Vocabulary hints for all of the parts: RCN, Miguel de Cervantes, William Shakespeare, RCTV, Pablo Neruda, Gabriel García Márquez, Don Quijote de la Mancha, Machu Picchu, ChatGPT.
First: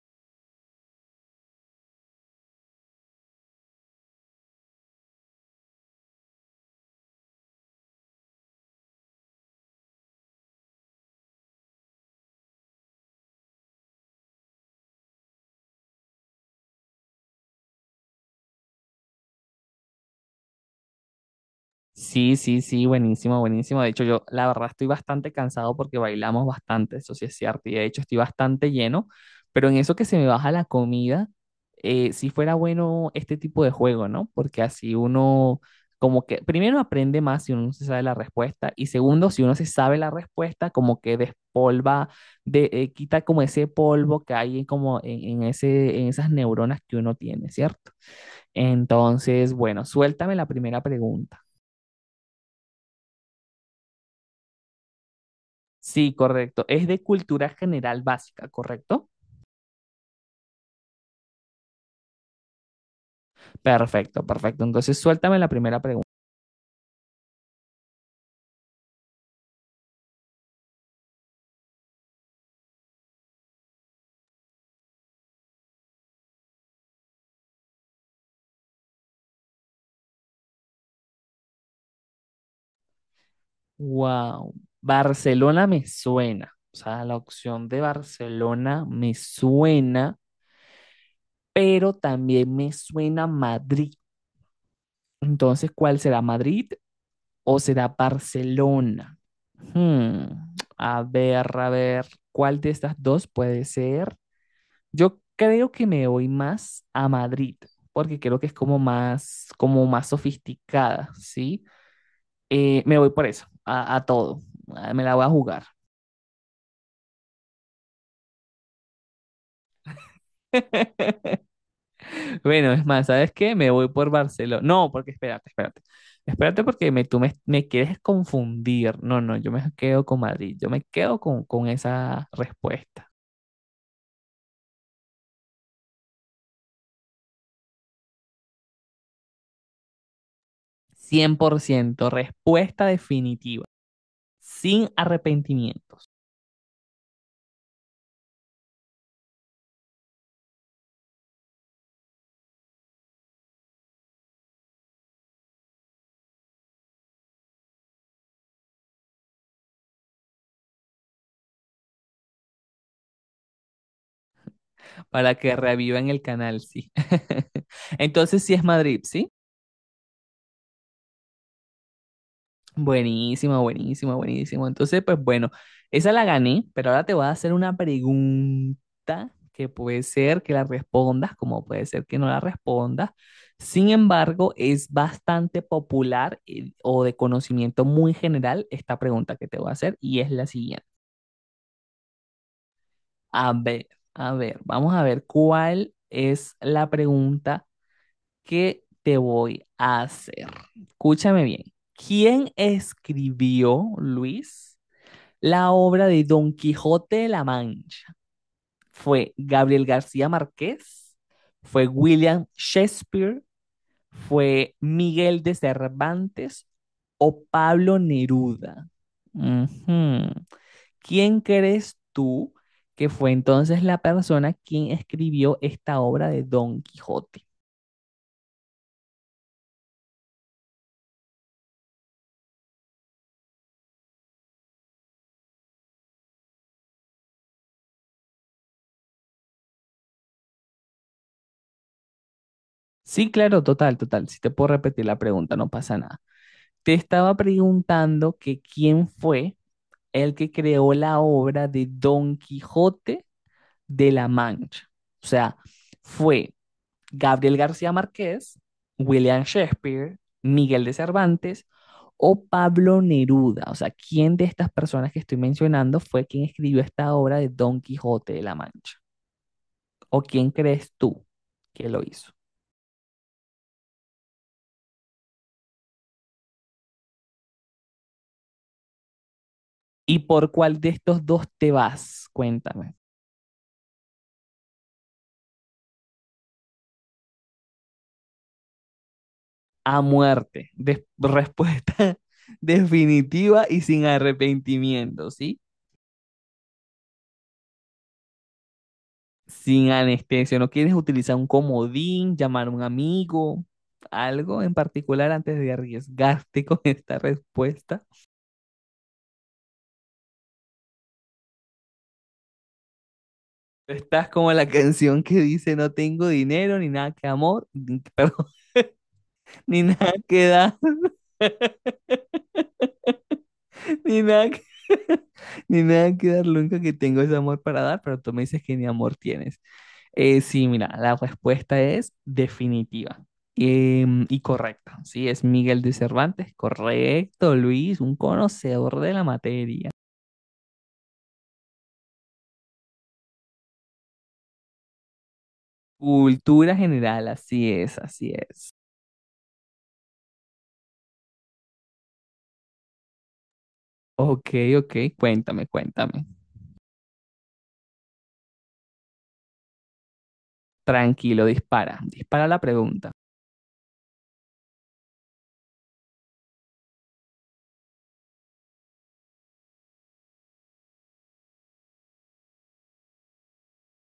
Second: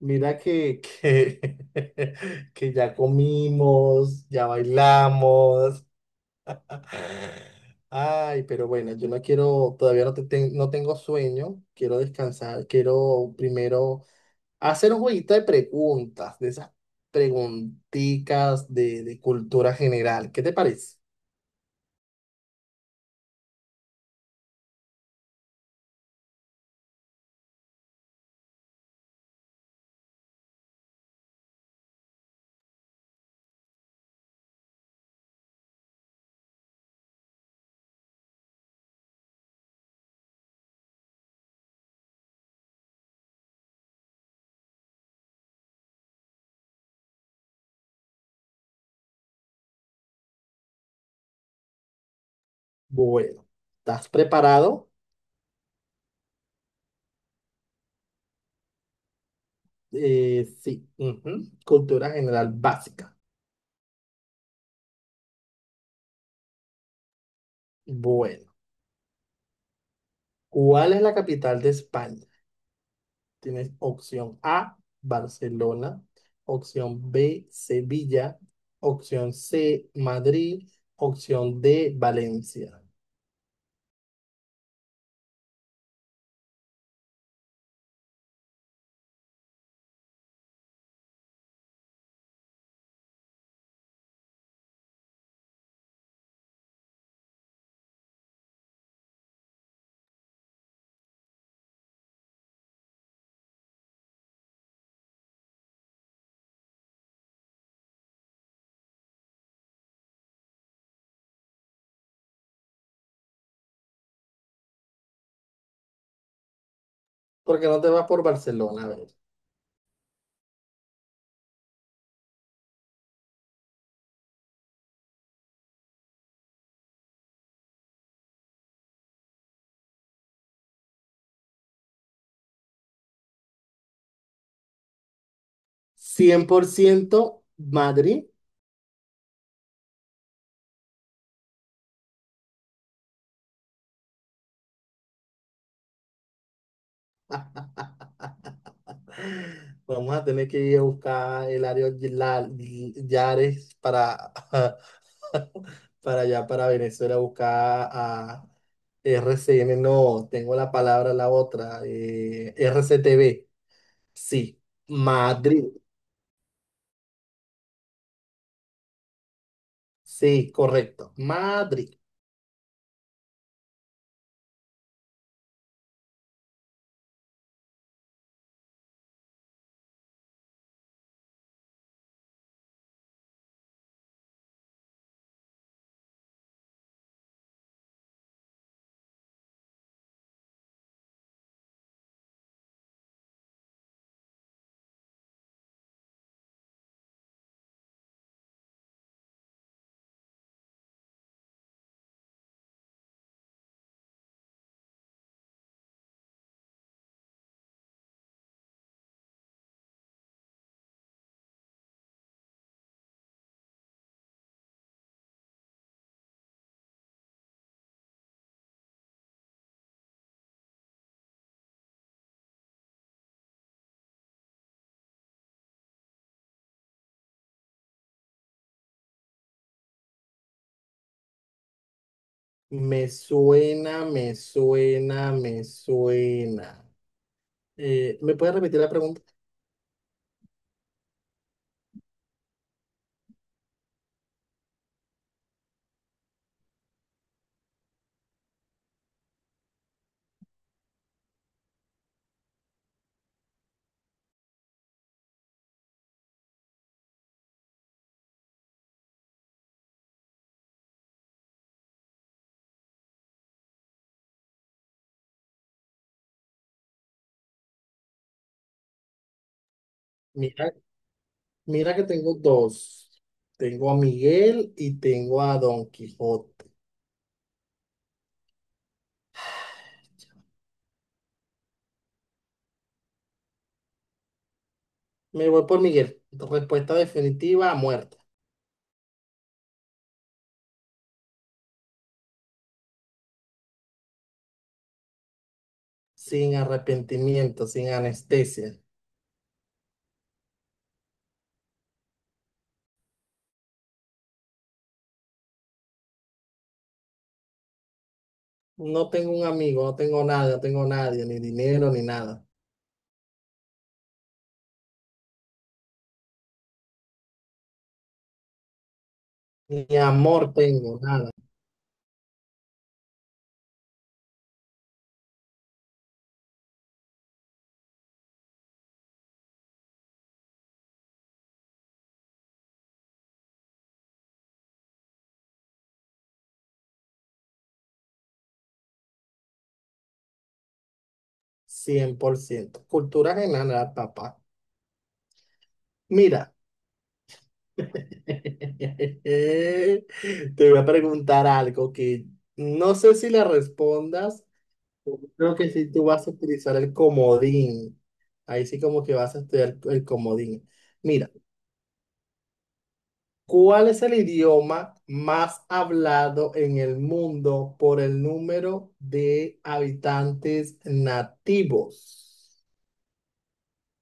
Mira que ya comimos, ya bailamos. Ay, pero bueno, yo no quiero, todavía no, no tengo sueño, quiero descansar, quiero primero hacer un jueguito de preguntas, de esas preguntitas de cultura general. ¿Qué te parece? Sí, sí, sí, buenísimo, buenísimo. De hecho, yo la verdad estoy bastante cansado porque bailamos bastante, eso sí es cierto. Y de hecho estoy bastante lleno, pero en eso que se me baja la comida, si fuera bueno este tipo de juego, ¿no? Porque así uno, como que, primero aprende más si uno no se sabe la respuesta y segundo, si uno se sabe la respuesta, como que despolva, quita como ese polvo que hay en como en esas neuronas que uno tiene, ¿cierto? Entonces, bueno, suéltame la primera pregunta. Bueno, ¿estás preparado? Sí, correcto. Es de cultura general básica, ¿correcto? Sí, ujú, cultura general básica. Perfecto, perfecto. Entonces, suéltame la primera pregunta. Bueno, ¿cuál es la capital de España? Tienes opción A, Barcelona, opción B, Sevilla, opción C, Madrid, opción D, Valencia. Wow, Barcelona me suena. O sea, la opción de Barcelona me suena, pero también me suena Madrid. Entonces, ¿cuál será Madrid o será Barcelona? A ver, ¿cuál de estas dos puede ser? Yo creo que me voy más a Madrid, porque creo que es como más sofisticada, ¿sí? Me voy por eso, a todo. Ah, me la voy a jugar. ¿Por qué no te vas por Barcelona? A ver. Bueno, es más, ¿sabes qué? Me voy por Barcelona. No, porque espérate, espérate. Espérate porque tú me, me quieres confundir. No, no, yo me quedo con Madrid. Yo me quedo con esa respuesta. Cien por ciento Madrid. 100%. Respuesta definitiva, sin arrepentimientos. Vamos a tener que ir a buscar el área Yares para, para allá, para Venezuela, a buscar a RCN. No, tengo la palabra, la otra. RCTV. Sí, Para que Madrid. revivan el canal, sí. Entonces sí es Madrid, ¿sí? Sí, correcto. Madrid. Buenísima, buenísima, buenísima. Entonces, pues bueno, esa la gané, pero ahora te voy a hacer una pregunta que puede ser que la respondas, como puede ser que no la respondas. Sin embargo, es bastante popular, o de conocimiento muy general esta pregunta que te voy a hacer, y es la siguiente. A ver, a ver, vamos a ver cuál es la pregunta. ¿Qué te voy a hacer? Escúchame bien. ¿Quién escribió, Luis, la obra de Don Quijote de la Mancha? ¿Fue Gabriel García Márquez? ¿Fue William Shakespeare? ¿Fue Miguel de Cervantes o Pablo Neruda? Ujú. ¿Quién crees tú que fue entonces la persona quien escribió esta obra de Don Quijote? Me suena, me suena, me suena. ¿Me puedes repetir la pregunta? Sí, claro, total, total. Si te puedo repetir la pregunta, no pasa nada. Te estaba preguntando que quién fue el que creó la obra de Don Quijote de la Mancha. O sea, fue Gabriel García Márquez, William Shakespeare, Miguel de Cervantes o Pablo Neruda. O sea, ¿quién de estas personas que estoy mencionando fue quien escribió esta obra de Don Quijote de la Mancha? ¿O quién Mira, crees tú que mira lo que hizo? tengo dos. Tengo a Miguel y tengo a Don Quijote. ¿Y por cuál de estos dos te vas? Cuéntame. Me voy por Miguel. Respuesta definitiva, muerta. A muerte. Respuesta definitiva y sin arrepentimiento, ¿sí? Sin arrepentimiento, sin anestesia. Sin anestesia. ¿No quieres utilizar un comodín, llamar a un amigo, algo en particular antes de arriesgarte con esta respuesta? No tengo un amigo, no tengo nada, no tengo nadie, ni dinero, ni nada. Estás como la canción que dice no tengo dinero, ni nada que amor, ni, perdón, ni Ni nada que amor dar, tengo, nada. ni nada que, ni nada que dar, nunca que tengo ese amor para dar, pero tú me dices que ni amor tienes. Sí, mira, la respuesta es definitiva y correcta. Sí, es Miguel de Cervantes. Correcto, Luis, un conocedor de la materia. 100%. Cultura general, papá. Mira. Cultura general, así es, así es. Te voy a preguntar algo que no sé si le respondas. Ok, ok, Creo cuéntame, que si tú cuéntame. vas a utilizar el comodín. Ahí sí como que vas a estudiar el comodín. Mira, Tranquilo, dispara, dispara la pregunta. ¿cuál es el idioma más hablado en el mundo por el número de habitantes nativos?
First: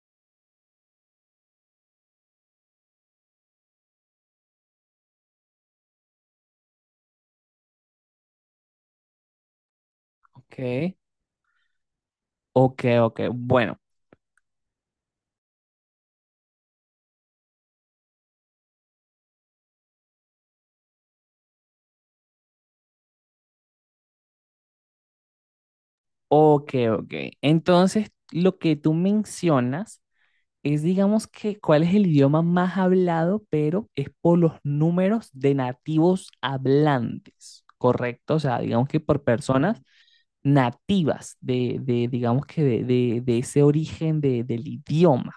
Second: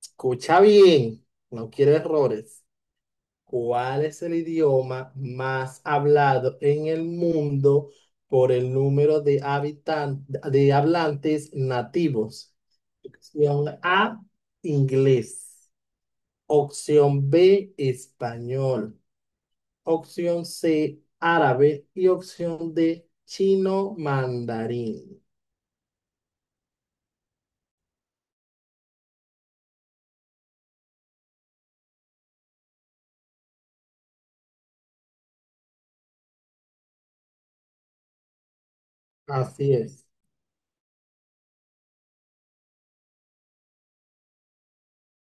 Escucha bien, no quiero errores. ¿Cuál es el idioma más hablado en el mundo por el número de habitan de Ok, hablantes nativos? ok, ok, Opción bueno, A, inglés. Opción B, español. Opción C, árabe. Y opción D, chino mandarín. ok, ok. Entonces, lo que tú mencionas es, digamos que, ¿cuál es el idioma más hablado? Pero es por los números de nativos hablantes, ¿correcto? O sea, digamos que por Así personas es. nativas de, digamos que, de ese origen del idioma.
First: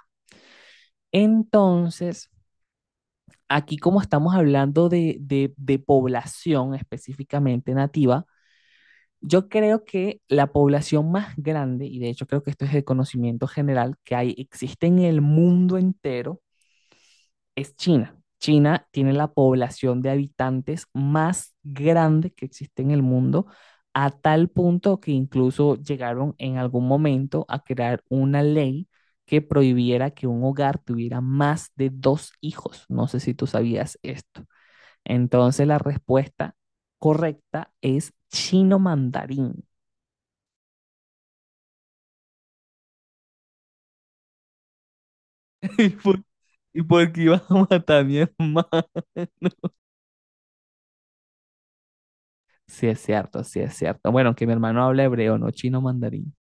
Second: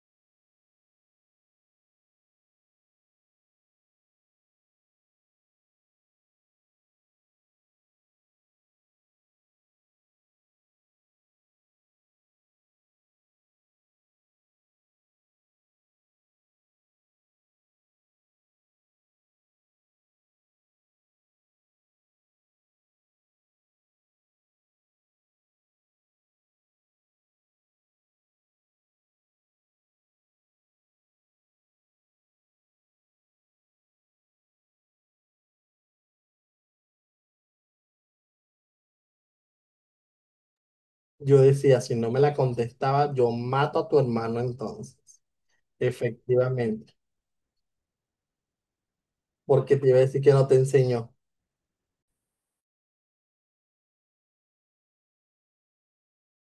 Entonces, aquí como estamos hablando de población específicamente nativa, yo creo que la población más grande, y de hecho creo que esto es el conocimiento general que hay, existe en el mundo entero, es China. China tiene la población de habitantes más grande que existe en el mundo, a tal punto que incluso llegaron en algún momento a crear una ley que prohibiera que un hogar tuviera más de dos hijos. No sé si tú sabías esto. Entonces la respuesta correcta es chino mandarín. Yo decía, si no me la contestaba, yo mato a tu hermano entonces. ¿Y Efectivamente. por qué ibas a matar a mi hermano? Porque te iba a decir que no te enseñó. Sí es cierto, sí es cierto. Bueno, que mi hermano habla hebreo, no chino mandarín.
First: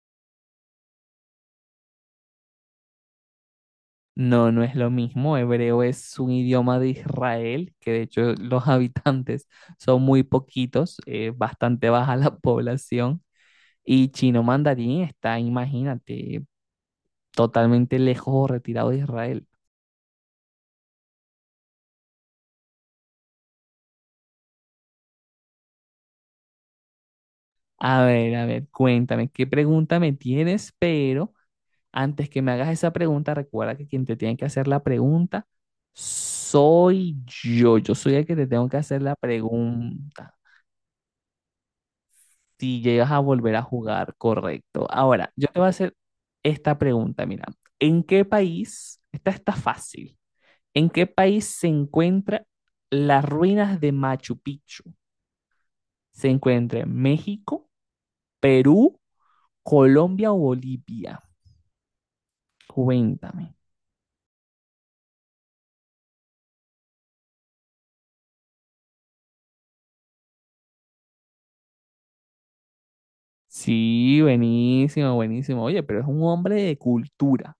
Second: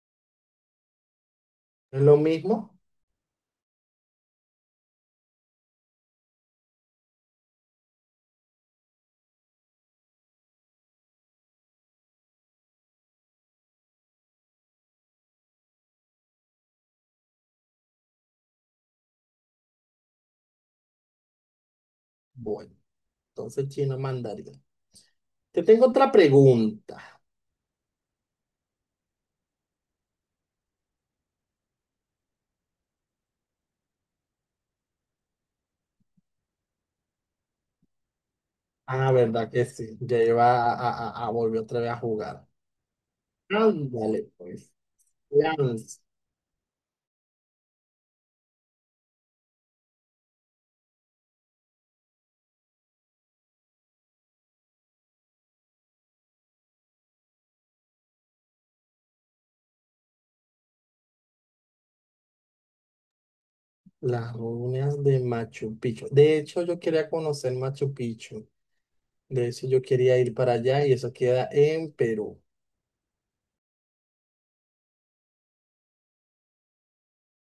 ¿No es lo mismo? No, no es lo mismo. Hebreo es un idioma de Israel, que de hecho los habitantes son muy poquitos, bastante baja la población. Y chino mandarín está, imagínate, totalmente lejos o retirado de Israel. Bueno, entonces chino mandarín. Te tengo otra pregunta. A ver, cuéntame, ¿qué pregunta me tienes? Pero antes que me hagas esa pregunta, recuerda que quien te tiene que hacer la pregunta soy yo. Yo soy el que te tengo que hacer Ah, la verdad que sí. Ya pregunta. iba a volver otra vez a jugar. Si llegas a volver a jugar, Ándale, pues. correcto. Ahora, yo te voy a hacer Lanz- esta pregunta, mira, ¿en qué país, esta está fácil, en qué país se encuentran las ruinas de Machu Picchu? ¿Se encuentra en México, Perú, Colombia o Bolivia? Cuéntame. Las ruinas de Machu Picchu. De hecho, yo quería conocer Machu Picchu. De hecho, yo quería ir para allá y eso queda en Perú. Sí, buenísimo, buenísimo. Oye, pero es un hombre de cultura,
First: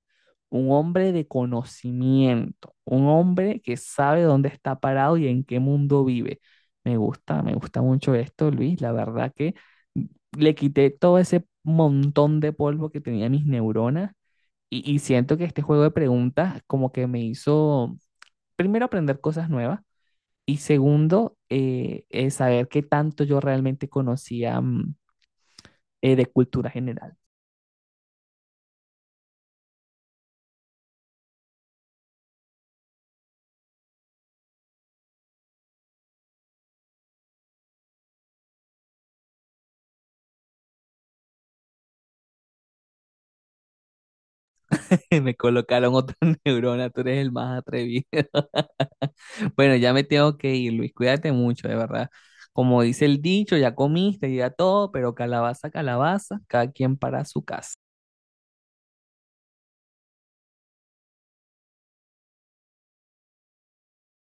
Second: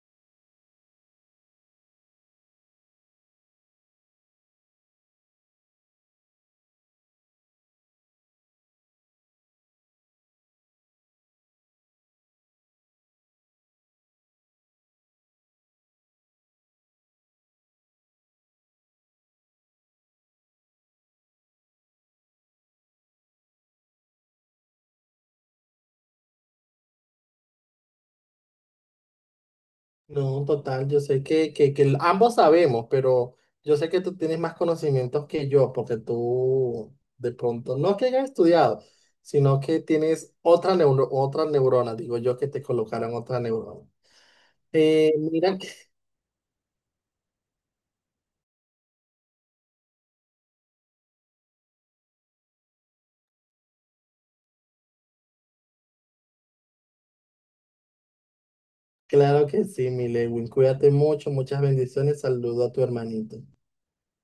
un hombre de conocimiento, un hombre que sabe dónde está parado y en qué mundo vive. Me gusta mucho esto, Luis. La verdad que le quité todo ese montón de polvo que tenía mis neuronas, y siento que este juego de preguntas como que me hizo, primero, aprender cosas nuevas y segundo, saber qué tanto yo realmente conocía de cultura general. No, total, yo sé que ambos sabemos, pero yo sé que tú tienes más conocimientos que yo, porque tú de pronto, no que hayas estudiado, sino que tienes otra neurona, digo yo que te colocaron otra neurona. Me Mira, que- colocaron otra neurona, tú eres el más atrevido. Bueno, ya me tengo que ir, Luis, cuídate mucho, de verdad. Como dice el dicho, ya comiste, ya todo, pero calabaza, calabaza, cada quien para su casa. claro que sí, mi Lewin, cuídate mucho, muchas bendiciones, saludo a tu hermanito.